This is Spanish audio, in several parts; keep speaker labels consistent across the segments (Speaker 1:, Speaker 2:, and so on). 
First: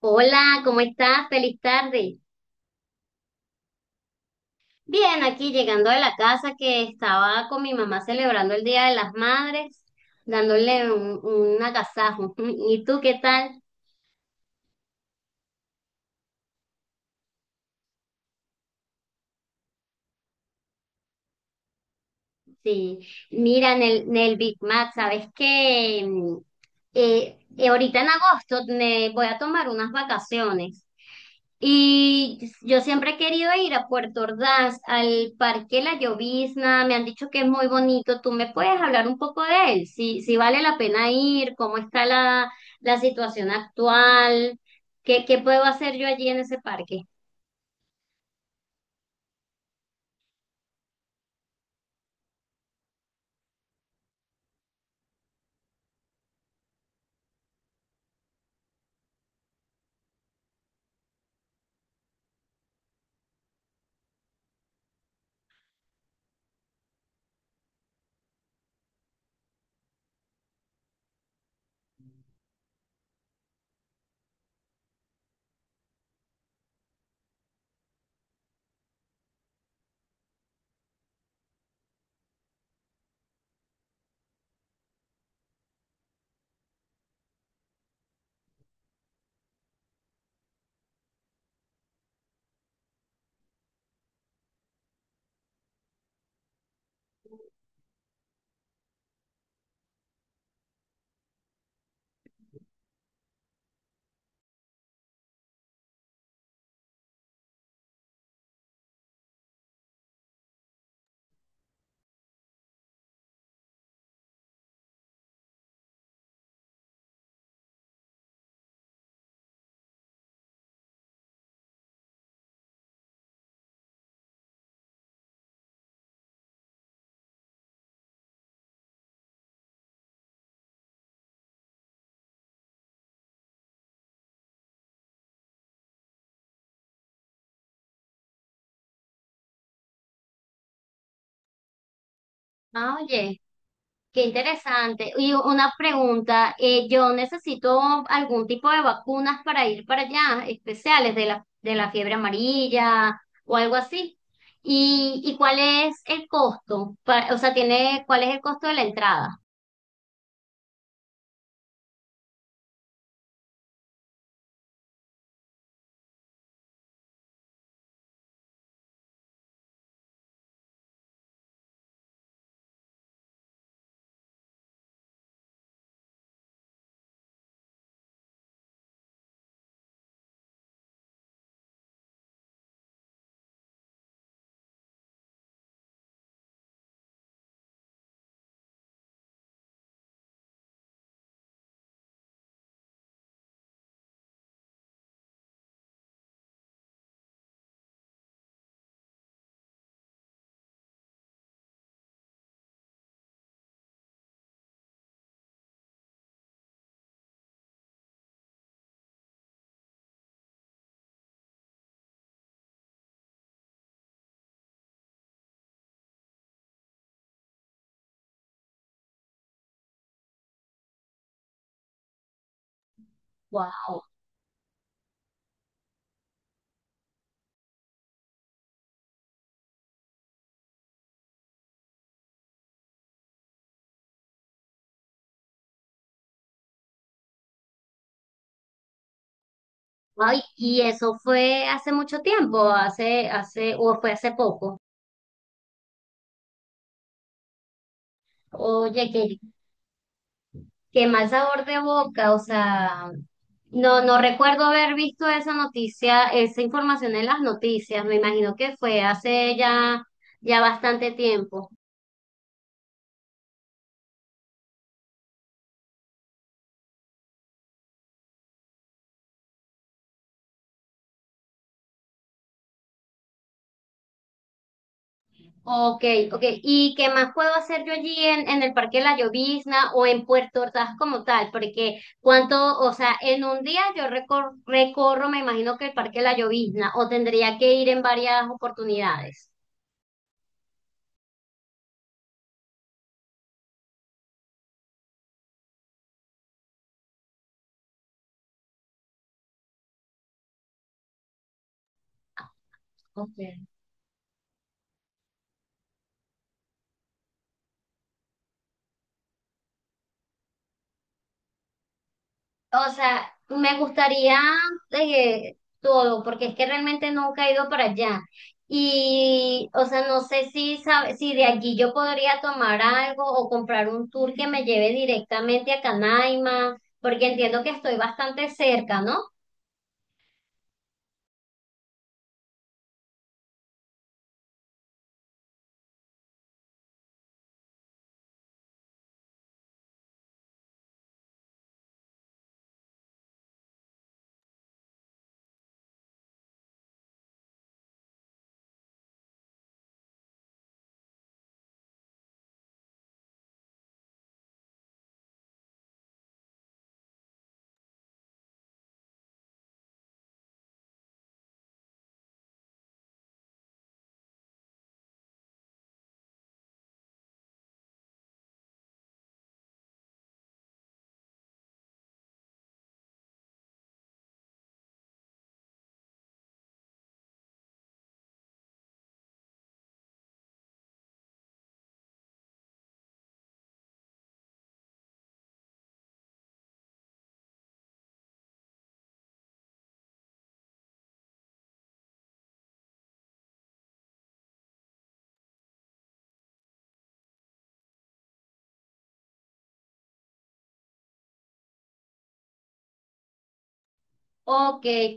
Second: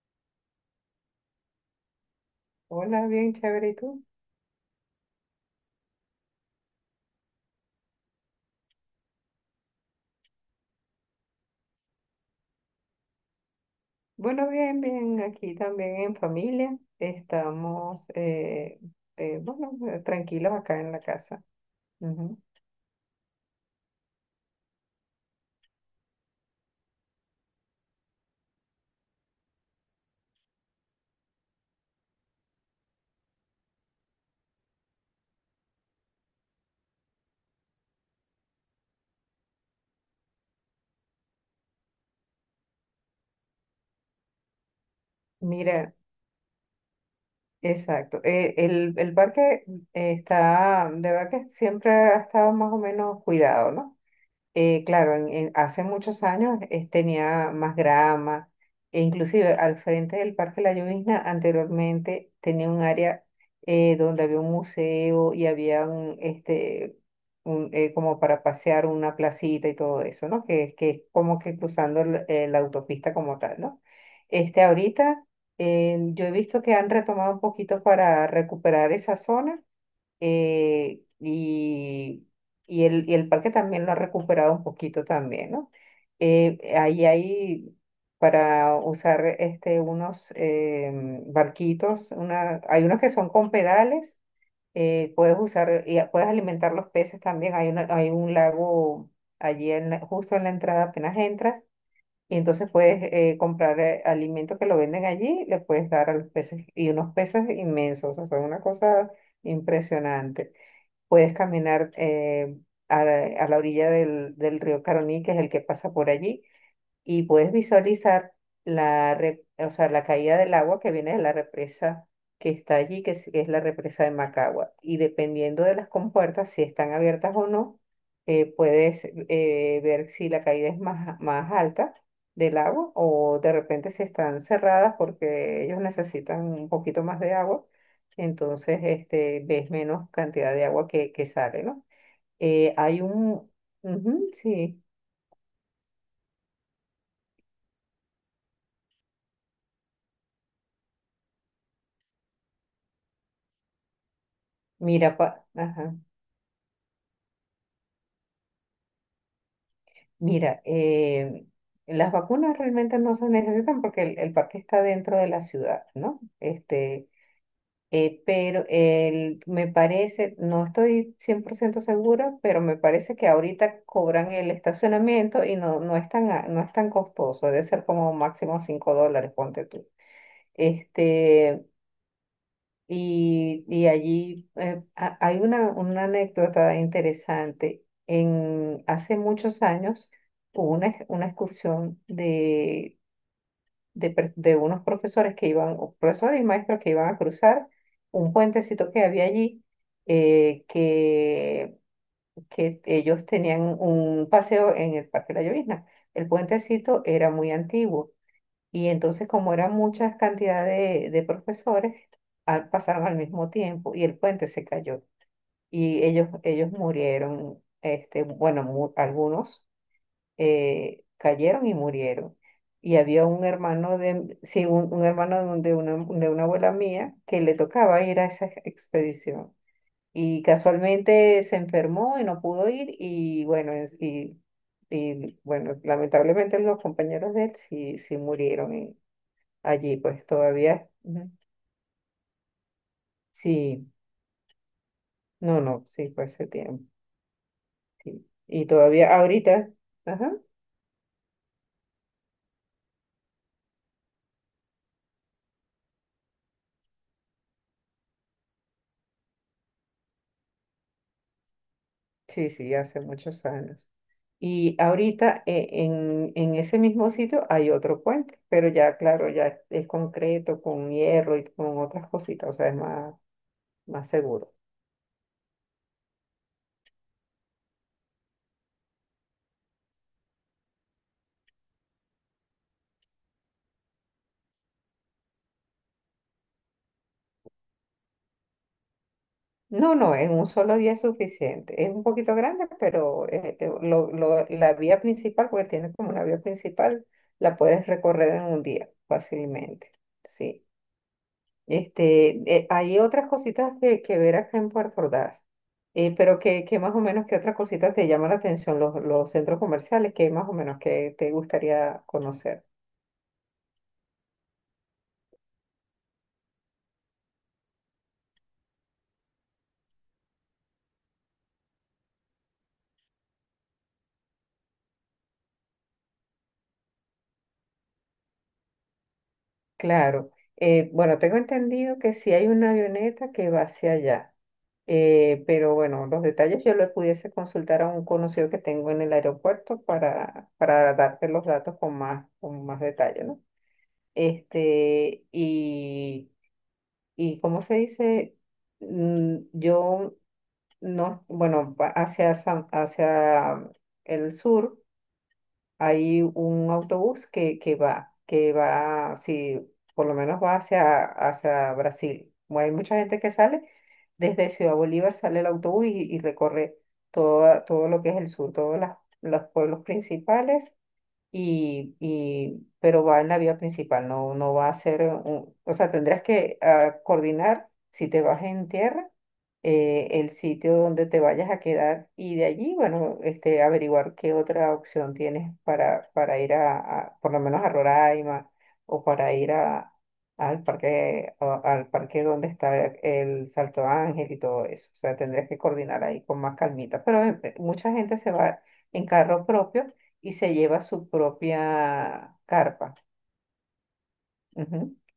Speaker 1: Hola, ¿cómo estás? Feliz tarde.
Speaker 2: Hola, bien chévere, ¿y tú?
Speaker 1: Bien, aquí llegando de la casa que estaba con mi mamá celebrando el Día de las Madres, dándole un agasajo. ¿Y tú qué tal?
Speaker 2: Bueno, bien, bien, aquí también en familia. Estamos, bueno, tranquilos acá en la casa. Ujú.
Speaker 1: Sí, mira, en el Big Mac, ¿sabes qué? Ahorita en agosto me voy a tomar unas vacaciones. Y yo siempre he querido ir a Puerto Ordaz, al Parque La Llovizna, me han dicho que es muy bonito. ¿Tú me puedes hablar un poco de él? Si, si vale la pena ir, cómo está la situación actual, qué puedo
Speaker 2: Mira,
Speaker 1: hacer yo allí en ese parque.
Speaker 2: exacto. El parque está, de verdad que siempre ha estado más o menos cuidado, ¿no? Claro, hace muchos años tenía más grama, e inclusive al frente del Parque La Llovizna anteriormente tenía un área donde había un museo y había como para pasear una placita y todo eso, ¿no? Que es como que cruzando la autopista como tal, ¿no? Este, ahorita yo he visto que han retomado un poquito para recuperar esa zona eh, y, y el parque también lo ha recuperado un poquito también, ¿no? Ahí hay para usar este, unos barquitos, hay unos que son con pedales, puedes usar, puedes alimentar los peces también, hay un lago allí en justo en la entrada apenas entras. Y entonces puedes comprar alimento que lo venden allí, le puedes dar a los peces, y unos peces inmensos, o sea, son una cosa impresionante. Puedes caminar a la orilla del río Caroní, que es el que pasa por allí, y puedes visualizar o sea, la caída del agua que viene de la represa que está allí, que es la represa de Macagua. Y dependiendo de las compuertas, si están abiertas o no, puedes ver si la caída es más alta del agua o de repente si están cerradas porque ellos necesitan un poquito más de agua. Entonces, este, ves menos cantidad de agua que sale, ¿no? Eh,
Speaker 1: Ah,
Speaker 2: hay
Speaker 1: oye.
Speaker 2: un...
Speaker 1: Qué
Speaker 2: ujú, sí,
Speaker 1: interesante. Y una pregunta, yo necesito algún tipo de vacunas para ir para allá, especiales de la fiebre amarilla o algo así.
Speaker 2: mira,
Speaker 1: Y cuál
Speaker 2: ajá.
Speaker 1: es el costo? Pa- o sea, tiene, ¿cuál es el costo de la entrada?
Speaker 2: Mira, las vacunas realmente no se necesitan porque el parque está dentro de la ciudad, ¿no? Este, me parece, no estoy 100% segura, pero me parece que ahorita cobran el estacionamiento y no es no es tan costoso, debe ser como máximo $5, ponte tú. Este, allí hay una anécdota interesante. Hace muchos años hubo una excursión de unos profesores que iban, o profesores y maestros que iban a cruzar un puentecito que había allí, eh, que, que ellos tenían un paseo en el Parque La Llovizna. El puentecito era muy antiguo y entonces, como eran muchas cantidades de profesores, pasaron al mismo tiempo y el puente se cayó. Y ellos murieron, este, bueno, algunos cayeron y murieron. Y había un hermano
Speaker 1: Wow.
Speaker 2: de, sí, un hermano de, de una abuela mía que le tocaba ir a esa expedición. Y casualmente se enfermó y no pudo ir. Y bueno, bueno, lamentablemente los compañeros de él sí murieron allí, pues
Speaker 1: Ay, ¿y
Speaker 2: todavía,
Speaker 1: eso
Speaker 2: Ujú.
Speaker 1: fue hace mucho tiempo, hace, hace,
Speaker 2: Sí,
Speaker 1: o fue hace poco?
Speaker 2: no, no, sí, fue hace tiempo, sí. Y
Speaker 1: Oye,
Speaker 2: todavía ahorita, ajá,
Speaker 1: qué mal sabor de boca. O sea, no, no recuerdo haber visto esa noticia, esa información en las noticias. Me imagino que fue hace ya, ya bastante tiempo.
Speaker 2: sí, sí, hace muchos años. Y ahorita en ese mismo sitio hay otro puente, pero ya, claro, ya es concreto, con hierro y con otras cositas, o sea, es más, más seguro.
Speaker 1: Ok, ok. ¿Y qué más puedo hacer yo allí en el Parque La Llovizna o en Puerto Ordaz como tal? Porque cuánto, o sea, en un día yo recor- recorro, me imagino que el Parque La Llovizna, o tendría que ir en varias oportunidades.
Speaker 2: No, no, en un solo día es suficiente. Es un poquito grande, pero la vía principal, porque tiene como una vía principal, la puedes recorrer en un día fácilmente. Sí. Este, hay otras
Speaker 1: Ok.
Speaker 2: cositas que ver acá en Puerto Ordaz. Pero que más o menos, ¿qué otras cositas te llaman la atención los centros comerciales? ¿Qué más o menos que te gustaría conocer?
Speaker 1: O sea, me gustaría todo, porque es que realmente nunca he ido para allá. Y, o sea, no sé si sabe- si de allí yo podría tomar algo o comprar un tour que me lleve directamente a Canaima, porque entiendo que estoy bastante cerca, ¿no?
Speaker 2: Claro, bueno, tengo entendido que sí hay una avioneta que va hacia allá, pero bueno, los detalles yo los pudiese consultar a un conocido que tengo en el aeropuerto para darte los datos con más detalle, ¿no? Este, y cómo se dice, yo no, bueno, hacia el sur hay un autobús que va, si por lo menos va hacia, hacia Brasil. Hay mucha gente que sale desde Ciudad Bolívar, sale el autobús y recorre toda, todo lo que es el sur, todos los pueblos principales pero va en la vía principal, no va a ser, o sea, tendrás que ah, coordinar si te vas en tierra el sitio donde te vayas a quedar y de allí, bueno, este, averiguar qué otra opción tienes para ir a, por lo menos a Roraima o para ir a, al parque, al parque donde está el Salto Ángel y todo eso. O sea, tendrías que coordinar ahí con más calmita. Pero mucha gente se va en carro propio y se lleva su propia carpa.
Speaker 1: O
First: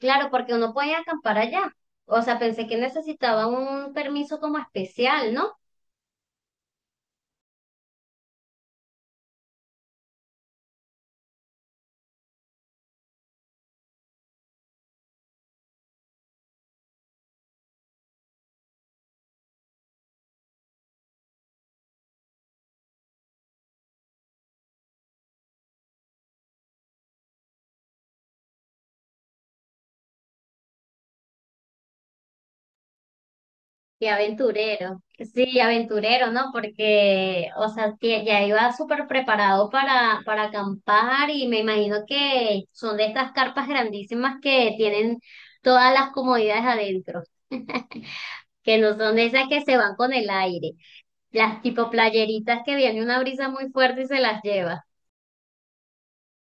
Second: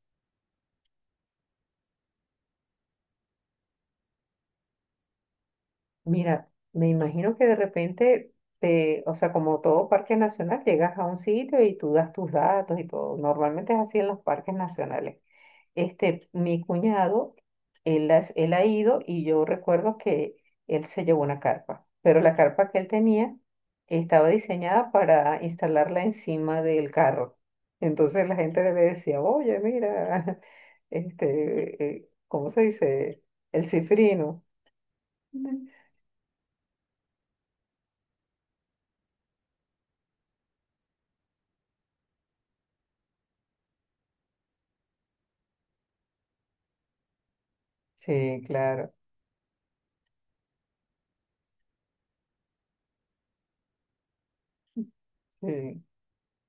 Speaker 1: claro, porque uno puede acampar allá. O sea, pensé que necesitaba un permiso como especial, ¿no?
Speaker 2: Mira, me imagino que de repente, te, o sea, como todo parque nacional, llegas a un sitio y tú das tus datos y todo. Normalmente es así en los parques nacionales. Este, mi cuñado, él ha ido y yo recuerdo que él se llevó una carpa, pero la carpa que él tenía estaba diseñada para instalarla encima del carro. Entonces la gente le decía, oye, mira, este, ¿cómo se dice? El
Speaker 1: Qué
Speaker 2: cifrino.
Speaker 1: aventurero. Sí, aventurero, ¿no? Porque, o sea, tie- ya iba súper preparado para acampar y me imagino que son de estas carpas grandísimas que tienen todas las comodidades adentro,
Speaker 2: Sí,
Speaker 1: que
Speaker 2: claro.
Speaker 1: no son de esas que se van con el aire, las tipo playeritas que viene una brisa muy fuerte y se las lleva.
Speaker 2: Sí.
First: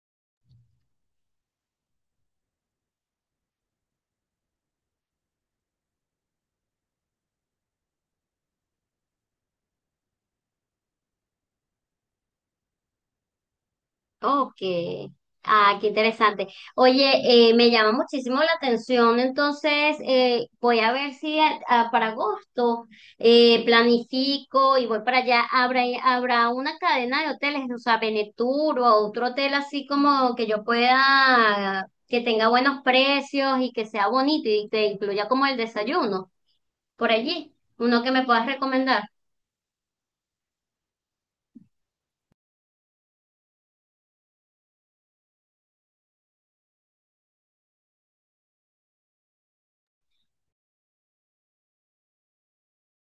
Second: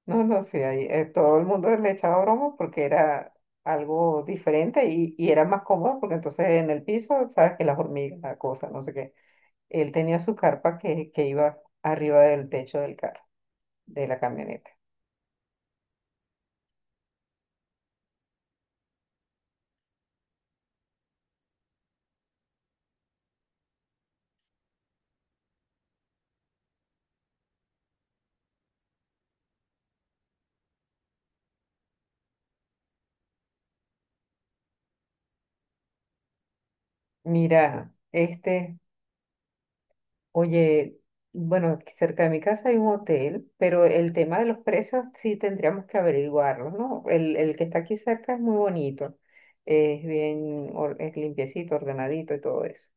Speaker 2: No, no, sí, ahí, todo el mundo le echaba broma porque era algo diferente y era más cómodo porque entonces en el piso, sabes que las hormigas, la cosa, no sé qué. Él tenía su carpa que iba arriba del techo del carro, de la
Speaker 1: Ok.
Speaker 2: camioneta.
Speaker 1: Ah, qué interesante. Oye, me llama muchísimo la atención, entonces voy a ver si a- a- para agosto planifico y voy para allá. ¿Habrá, habrá una cadena de hoteles, o sea, Benetur o otro hotel así como que yo pueda, que tenga buenos precios y que sea bonito y te incluya como el desayuno por allí?
Speaker 2: Mira,
Speaker 1: Uno que me puedas
Speaker 2: este,
Speaker 1: recomendar,
Speaker 2: Oye, bueno, aquí cerca de mi casa hay un hotel, pero el tema de los precios sí tendríamos que averiguarlo, ¿no? El que está aquí cerca es muy bonito, es bien, es limpiecito, ordenadito y todo eso.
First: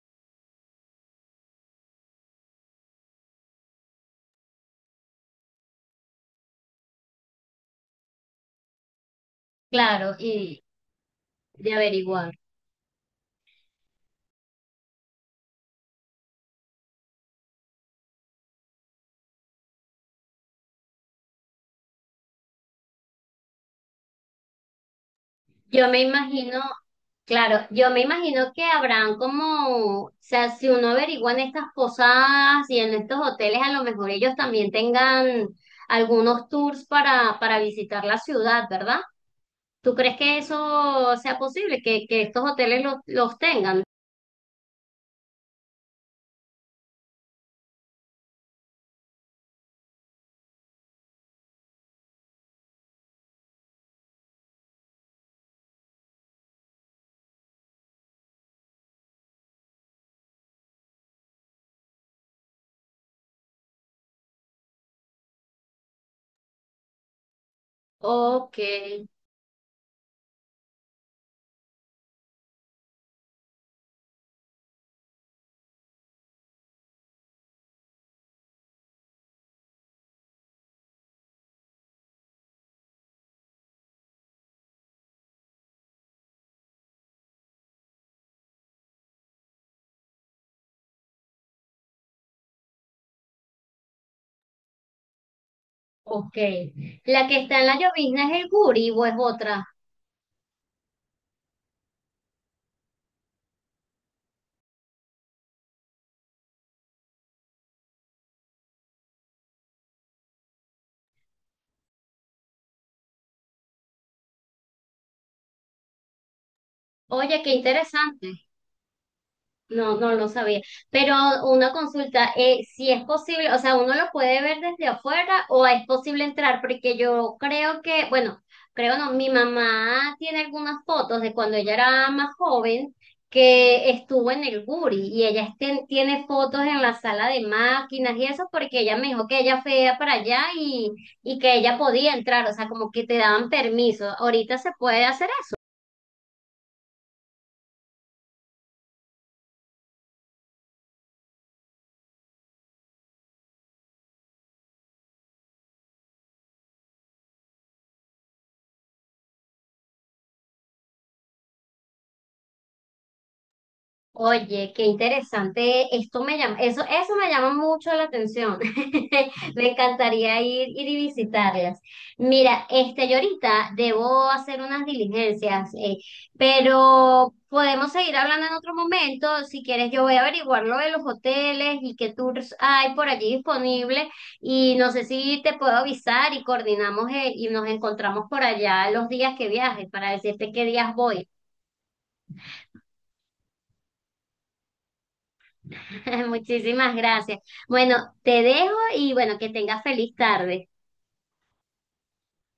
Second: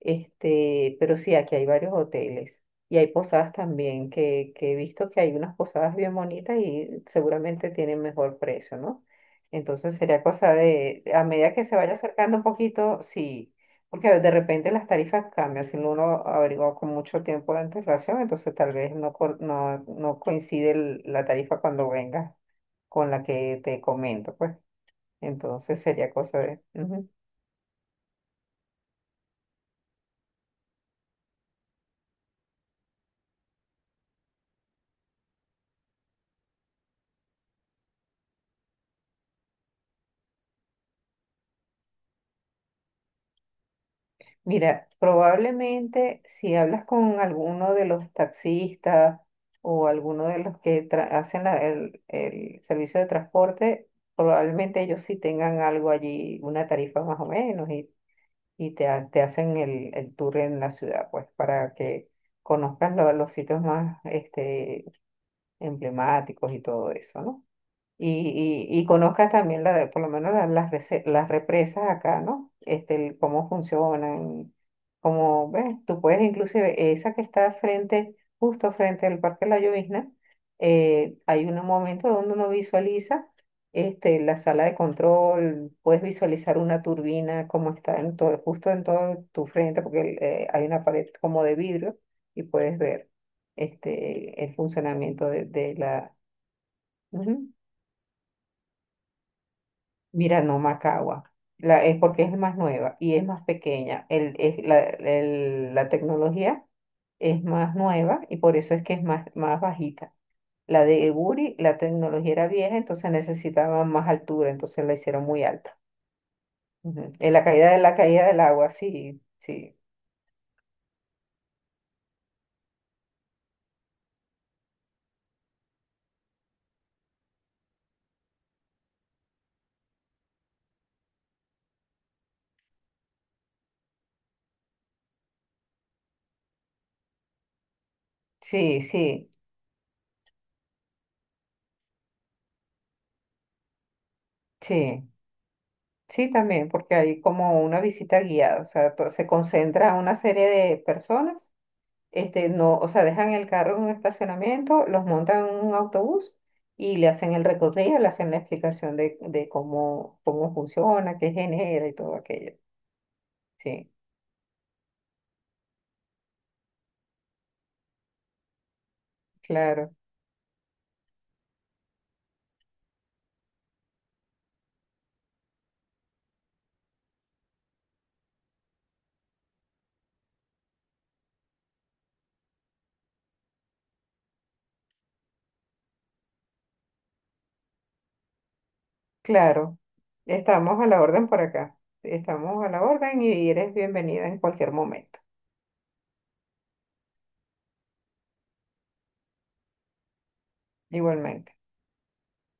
Speaker 2: Este, pero sí, aquí hay varios hoteles y hay posadas también, que he visto que hay unas posadas bien bonitas y seguramente tienen mejor precio, ¿no? Entonces
Speaker 1: claro,
Speaker 2: sería cosa
Speaker 1: y
Speaker 2: de, a medida que
Speaker 1: de
Speaker 2: se vaya
Speaker 1: averiguar.
Speaker 2: acercando un poquito, sí, porque de repente las tarifas cambian, si no uno averigua con mucho tiempo de antelación, entonces tal vez no coincide la tarifa cuando venga con la que te comento, pues. Entonces
Speaker 1: Yo me
Speaker 2: sería cosa
Speaker 1: imagino.
Speaker 2: de... ujú.
Speaker 1: Claro, yo me imagino que habrán como, o sea, si uno averigua en estas posadas y en estos hoteles, a lo mejor ellos también tengan algunos tours para visitar la ciudad, ¿verdad? ¿Tú crees que eso sea posible, que estos hoteles los tengan?
Speaker 2: Mira, probablemente si hablas con alguno de los taxistas o alguno de los que hacen el servicio de transporte, probablemente ellos sí tengan algo allí, una tarifa más o menos, y te hacen el tour en la ciudad, pues, para que conozcas los sitios más este, emblemáticos y todo eso, ¿no?
Speaker 1: Ok,
Speaker 2: Y conozcas también por lo menos las represas acá, ¿no? Este, el cómo funcionan, cómo, ves, tú puedes inclusive, esa que está frente, justo frente al Parque La Llovizna, hay un momento donde uno visualiza este, la sala de control, puedes visualizar una turbina como está en todo, justo en todo tu frente, porque hay una pared como de vidrio y puedes ver este, el funcionamiento de la...
Speaker 1: ok. ¿La que
Speaker 2: Ujú.
Speaker 1: está en la llovizna es el Guri o es otra?
Speaker 2: Mira, no, Macagua. La, es porque es más nueva y es más pequeña. El, es la, el- La tecnología es más nueva y por eso es que es más, más bajita. La de Guri, la tecnología era vieja, entonces necesitaba más altura, entonces la hicieron muy alta. Ujú. En
Speaker 1: Oye,
Speaker 2: la
Speaker 1: qué
Speaker 2: caída de la caída del
Speaker 1: interesante.
Speaker 2: agua,
Speaker 1: No, no lo sabía. Pero una consulta, si es posible, o sea, uno lo puede ver desde afuera o es posible entrar, porque yo creo que, bueno, creo no, mi mamá tiene algunas fotos de cuando ella era más joven que estuvo en el Guri y ella este- tiene fotos en la sala de máquinas y eso porque
Speaker 2: sí,
Speaker 1: ella me dijo
Speaker 2: sí,
Speaker 1: que ella fue para allá y que ella podía entrar, o sea, como que te daban permiso. ¿Ahorita se puede
Speaker 2: sí.
Speaker 1: hacer?
Speaker 2: Sí, también, porque hay como una visita guiada, o sea, se concentra una serie de personas este, no, o sea, dejan el carro en un estacionamiento, los montan en un autobús y le hacen el recorrido, le hacen la explicación de cómo, cómo funciona, qué genera y todo aquello. Sí,
Speaker 1: Oye, qué interesante. Esto me llama, eso me llama mucho la atención. Me
Speaker 2: claro,
Speaker 1: encantaría ir, ir y visitarlas. Mira, este, yo ahorita debo hacer unas diligencias, pero podemos seguir hablando en otro momento. Si quieres, yo voy a averiguar lo de los hoteles y qué tours hay por allí disponibles. Y no sé si te puedo avisar y coordinamos, y nos encontramos por allá los días que
Speaker 2: claro.
Speaker 1: viajes para decirte qué
Speaker 2: Estamos a
Speaker 1: días
Speaker 2: la
Speaker 1: voy.
Speaker 2: orden por acá. Estamos a la orden y eres bienvenida en cualquier momento.
Speaker 1: Muchísimas gracias. Bueno, te dejo y bueno, que tengas feliz tarde.
Speaker 2: Igualmente.